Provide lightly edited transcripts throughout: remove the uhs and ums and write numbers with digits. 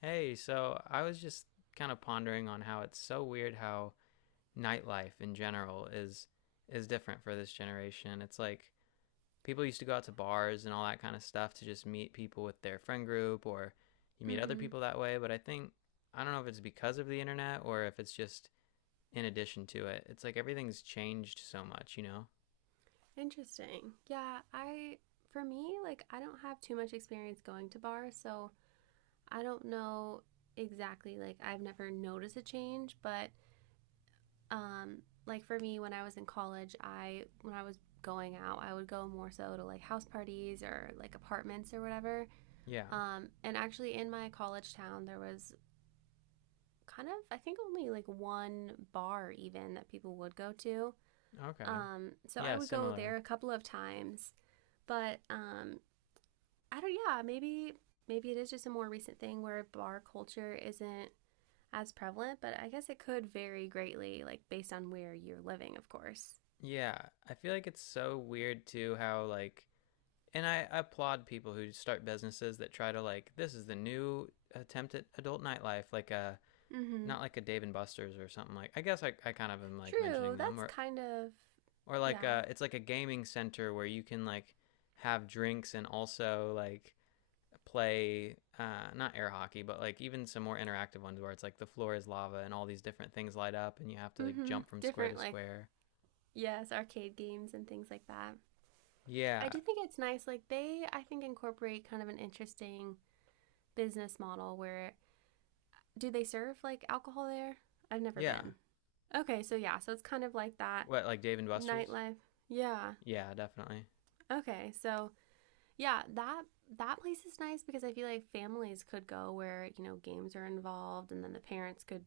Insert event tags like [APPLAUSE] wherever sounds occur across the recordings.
Hey, so I was just kind of pondering on how it's so weird how nightlife in general is different for this generation. It's like people used to go out to bars and all that kind of stuff to just meet people with their friend group or you meet other Mm-hmm. people that way, but I don't know if it's because of the internet or if it's just in addition to it. It's like everything's changed so much, Interesting. Yeah, I for me, like I don't have too much experience going to bars, so I don't know exactly like I've never noticed a change, but um. Like for me when I was in college, I when I was going out, I would go more so to like house parties or like apartments or whatever. Yeah. And actually in my college town there was I think only like one bar even that people would go to. Okay. So I Yeah, would go there similar. a couple of times but I don't. Yeah, maybe it is just a more recent thing where bar culture isn't as prevalent, but I guess it could vary greatly, like based on where you're living, of course. Yeah, I feel like it's so weird too how like and I applaud people who start businesses that try to like this is the new attempt at adult nightlife, like a Mm-hmm. not like a Dave and Buster's or something like. I guess I kind of am like True. mentioning them That's kind of or like yeah. a, it's like a gaming center where you can like have drinks and also like play not air hockey but like even some more interactive ones where it's like the floor is lava and all these different things light up and you have to like Mm-hmm. jump from square Different, to like square, yes, arcade games and things like that. yeah. I do think it's nice. I think incorporate kind of an interesting business model where do they serve like alcohol there? I've never Yeah. been. Okay, so yeah, so it's kind of like that What, like Dave and Buster's? nightlife. Yeah. Yeah, definitely. Okay, so Yeah, that that place is nice because I feel like families could go where, you know, games are involved and then the parents could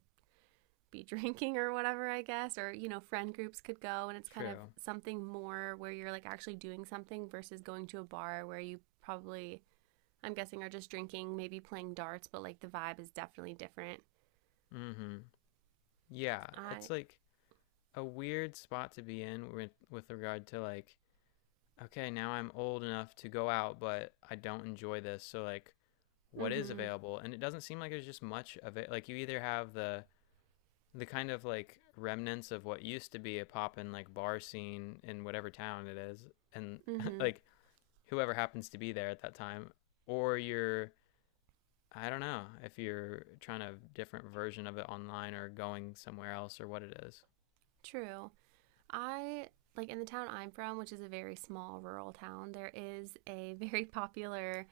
be [LAUGHS] drinking or whatever, I guess, or you know, friend groups could go and it's kind of True. something more where you're like actually doing something versus going to a bar where you probably I'm guessing are just drinking, maybe playing darts, but like the vibe is definitely different. Mm-hmm. Yeah, I it's like a weird spot to be in with, regard to like, okay, now I'm old enough to go out, but I don't enjoy this. So like, mm what is mhm available? And it doesn't seem like there's just much of it. Like you either have the kind of like remnants of what used to be a poppin' like bar scene in whatever town it is, and mm [LAUGHS] mhm like whoever happens to be there at that time, or you're I don't know if you're trying a different version of it online or going somewhere else or what it is. true. I like in the town I'm from, which is a very small rural town, there is a [LAUGHS] very popular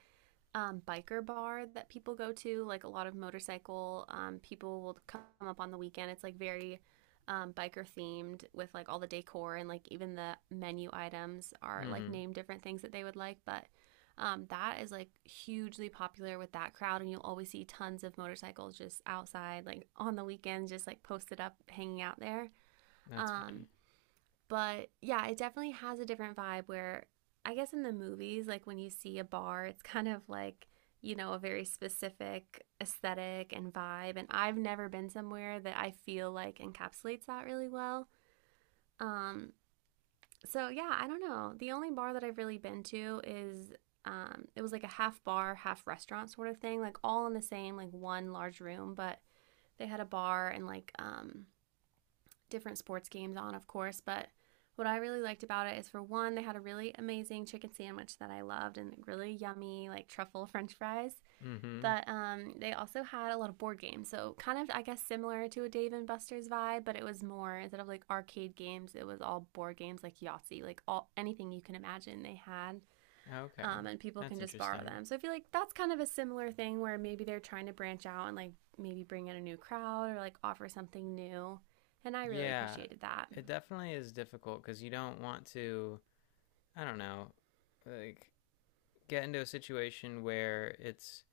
biker bar that people go to. Like a lot of motorcycle people will come up on the weekend. It's like very biker themed with like all the decor and like even the menu items are like Mm-hmm. named different things that they would like. But that is like hugely popular with that crowd, and you'll always see tons of motorcycles just outside, like on the weekends, just like posted up, hanging out there. That's funny. Um, but yeah, it definitely has a different vibe where I guess in the movies, like when you see a bar, it's kind of like, you know, a very specific aesthetic and vibe. And I've never been somewhere that I feel like encapsulates that really well. Um, so yeah, I don't know. The only bar that I've really been to is it was like a half bar, half restaurant sort of thing, like all in the same, like one large room, but they had a bar and different sports games on, of course, but what I really liked about it is for one, they had a really amazing chicken sandwich that I loved and really yummy, like truffle [LAUGHS] french fries. Mm-hmm. But they also had a lot of board games. So, kind of, I guess, similar to a Dave and Buster's vibe, but it was more instead of like arcade games, it was all board games like Yahtzee, like all anything you can imagine they had Okay. And people can That's just borrow interesting. them. So I feel like that's kind of a similar thing where maybe they're trying to branch out and like maybe bring in a new crowd or like offer something new. And I really Yeah, appreciated that. it definitely is difficult because you don't want to, I don't know, like get into a situation where it's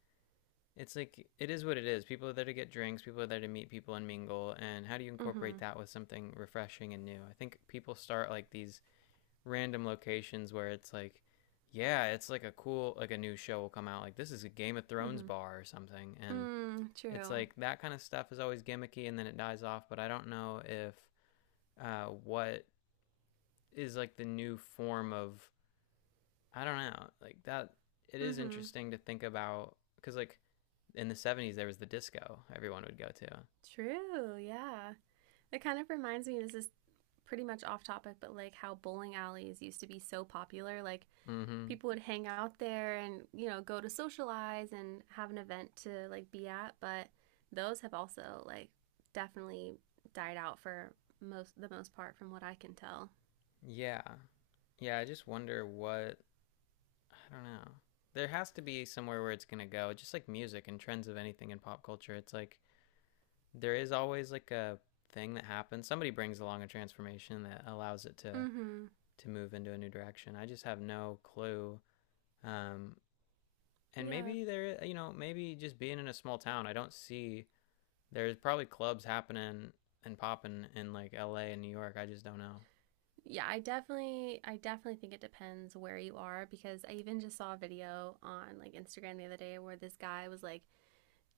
it's like it is what it is. People are there to get drinks, people are there to meet people and mingle, and how do you Mm-hmm. incorporate that with something refreshing and new? I think people start like these random locations where it's like yeah, it's like a cool like a new show will come out like this is a Game of Thrones Mm-hmm. bar or something. And Mm, it's true. like that kind of stuff is always gimmicky and then it dies off. But I don't know if what is like the new form of I don't know like that. It is Mm-hmm. interesting to think about because like in the 70s there was the disco everyone would go to. True. Yeah. It kind of reminds me. This is pretty much off topic, but like how bowling alleys used to be so popular. Like Mm-hmm. people would hang out there and you know go to socialize and have an event to like be at but those have also like definitely died out for most the most part from what I can tell. Yeah, yeah. I just wonder what I don't know. There has to be somewhere where it's gonna go. Just like music and trends of anything in pop culture, it's like there is always like a thing that happens. Somebody brings along a transformation that allows it to Mm-hmm. to move into a new direction. I just have no clue. Um, and Yeah, maybe there, you know, maybe just being in a small town, I don't see there's probably clubs happening and popping in like LA and New York. I just don't know. yeah, I definitely think it depends where you are because I even just saw a video on like Instagram the other day where this guy was like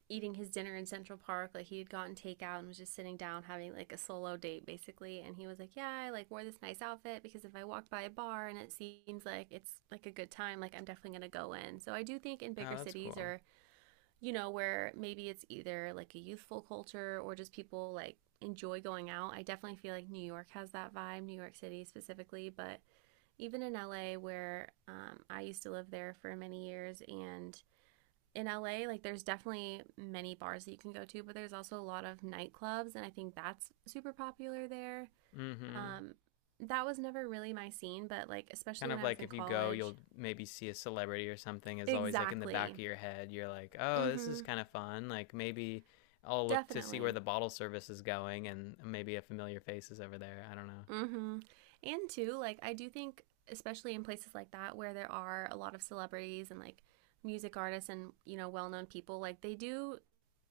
eating his dinner in Central Park. Like he had gotten takeout and was just sitting down having like a solo date basically. And he was like, yeah, I like wore this nice outfit because if I walked by a bar and it seems like it's like a good time, like I'm definitely gonna go in. So I do think in bigger Oh, that's cities cool. or, you know, where maybe it's either like a youthful culture or just people like enjoy going out. I definitely feel like New York has that vibe, New York City specifically, but even in LA where I used to live there for many years and in LA, like there's definitely many bars that you can go to, but there's also a lot of nightclubs, and I think that's super popular there. Mm-hmm. Um, that was never really my scene, but like especially Kind when of I was like in if you go, college. you'll maybe see a celebrity or something is always like in the back Exactly. of your head. You're like, oh, this is Mm-hmm. kind of fun. Like maybe I'll look to see where Definitely. the bottle service is going and maybe a familiar face is over there. I don't know. Mm-hmm. And too, like I do think, especially in places like that where there are a lot of celebrities and like music artists and you know well-known people, like they do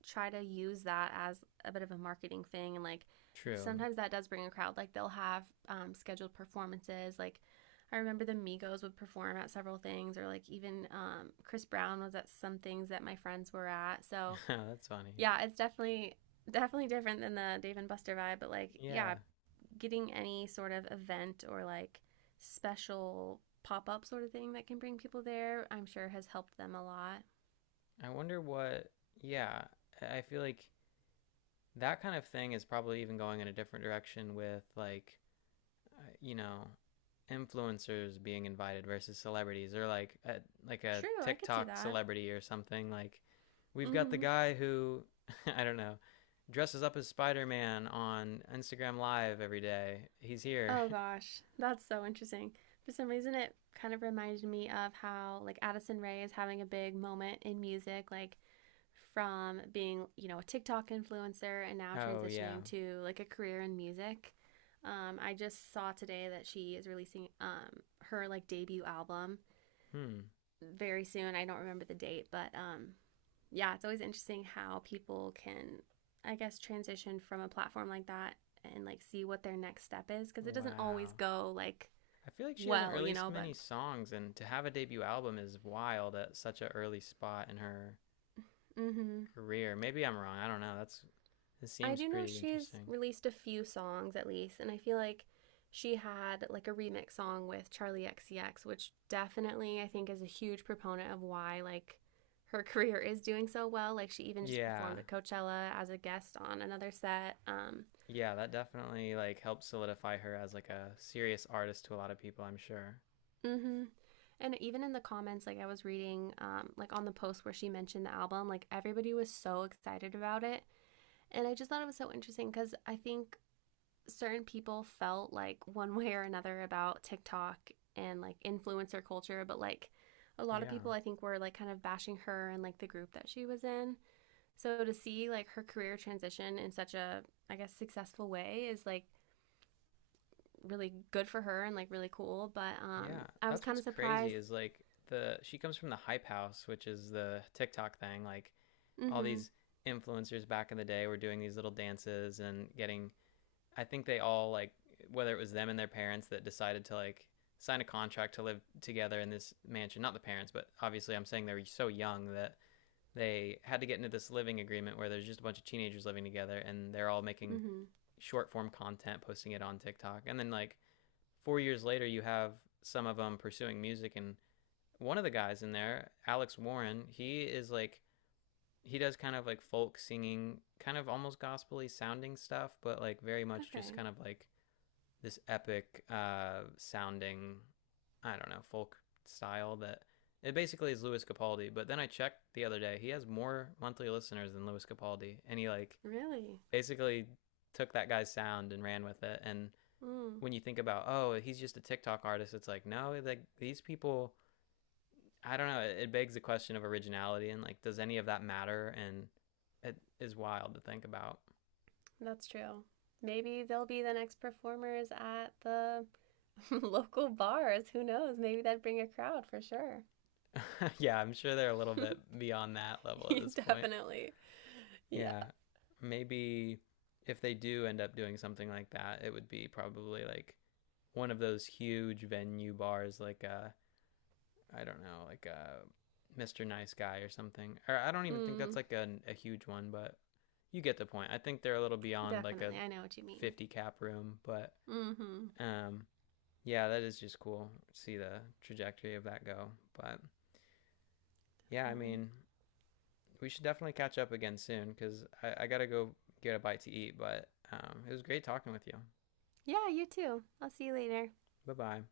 try to use that as a bit of a marketing thing and like True. sometimes that does bring a crowd like they'll have scheduled performances like I remember the Migos would perform at several things or like even Chris Brown was at some things that my friends were at, so [LAUGHS] That's funny. yeah, it's definitely different than the Dave and Buster vibe but like Yeah. yeah, getting any sort of event or like special pop-up sort of thing that can bring people there I'm sure has helped them a lot. I wonder what, yeah, I feel like that kind of thing is probably even going in a different direction with like, you know, influencers being invited versus celebrities or like a True, I could see TikTok that. celebrity or something like we've got the Mm-hmm. guy who [LAUGHS] I don't know dresses up as Spider-Man on Instagram live every day. He's here. Oh [LAUGHS] gosh, that's so interesting. For some reason, it kind of reminded me of how like Addison Rae is having a big moment in music, like from being, you know, a TikTok influencer and now Oh yeah. transitioning to like a career in music. I just saw today that she is releasing her like debut album Hmm. very soon. I don't remember the date, but yeah, it's always interesting how people can I guess transition from a platform like that and like see what their next step is because it doesn't always Wow. go like I feel like she hasn't well, you released know, but many songs, and to have a debut album is wild at such an early spot in her hmm, career. Maybe I'm wrong. I don't know. That's it I seems do know pretty she's interesting. released a few songs at least, and I feel like she had like a remix song with Charlie XCX, which definitely I think is a huge proponent of why like her [LAUGHS] career is doing so well. Like she even just Yeah. performed at Coachella as a guest on another set. Yeah, that definitely like helped solidify her as like a serious artist to a lot of people, I'm sure. hmm And even in the comments, like I was reading, like on the post where she mentioned the album, like everybody was so excited about it. And I just thought it was so interesting because I think certain people felt like one way or another about TikTok and like influencer culture, but like a lot of Yeah. people I think were like kind of bashing her and like the group that she was in. So to see like her career transition in such a I guess successful way is like really good for her and like really cool, but Yeah. I was That's kind what's of crazy surprised. is like the she comes from the hype house, which is the TikTok thing. Like all Mhm. these influencers back in the day were doing these little dances and getting I think they all like whether it was them and their parents that decided to like sign a contract to live together in this mansion. Not the parents, but obviously I'm saying they were so young that they had to get into this living agreement where there's just a bunch of teenagers living together and they're all making Mhm. short form content, posting it on TikTok. And then like 4 years later you have some of them pursuing music and one of the guys in there, Alex Warren, he is like he does kind of like folk singing, kind of almost gospely sounding stuff, but like very much just Okay. kind of like this epic sounding, I don't know, folk style that it basically is Louis Capaldi. But then I checked the other day, he has more monthly listeners than Louis Capaldi, and he like Really? basically took that guy's sound and ran with it. And Mm, when you think about, oh, he's just a TikTok artist, it's like no, like these people. I don't know. It begs the question of originality and like, does any of that matter? And it is wild to think about. that's true. Maybe they'll be the next performers at the [LAUGHS] local bars. Who knows? Maybe that'd bring a crowd for sure. [LAUGHS] Yeah, I'm sure they're a little bit [LAUGHS] beyond that level at this point. Definitely. Yeah. Yeah. Maybe if they do end up doing something like that, it would be probably like one of those huge venue bars, like a I don't know, like a Mr. Nice Guy or something. Or I don't even think Mm, that's like a huge one, but you get the point. I think they're a little beyond like a definitely. I know what you mean. 50 cap room, but Mm-hmm. um, yeah, that is just cool. to See the trajectory of that go. But yeah, I Definitely. mean, we should definitely catch up again soon because I gotta go get a bite to eat. But it was great talking with you. Yeah, you too. I'll see you later. Bye bye.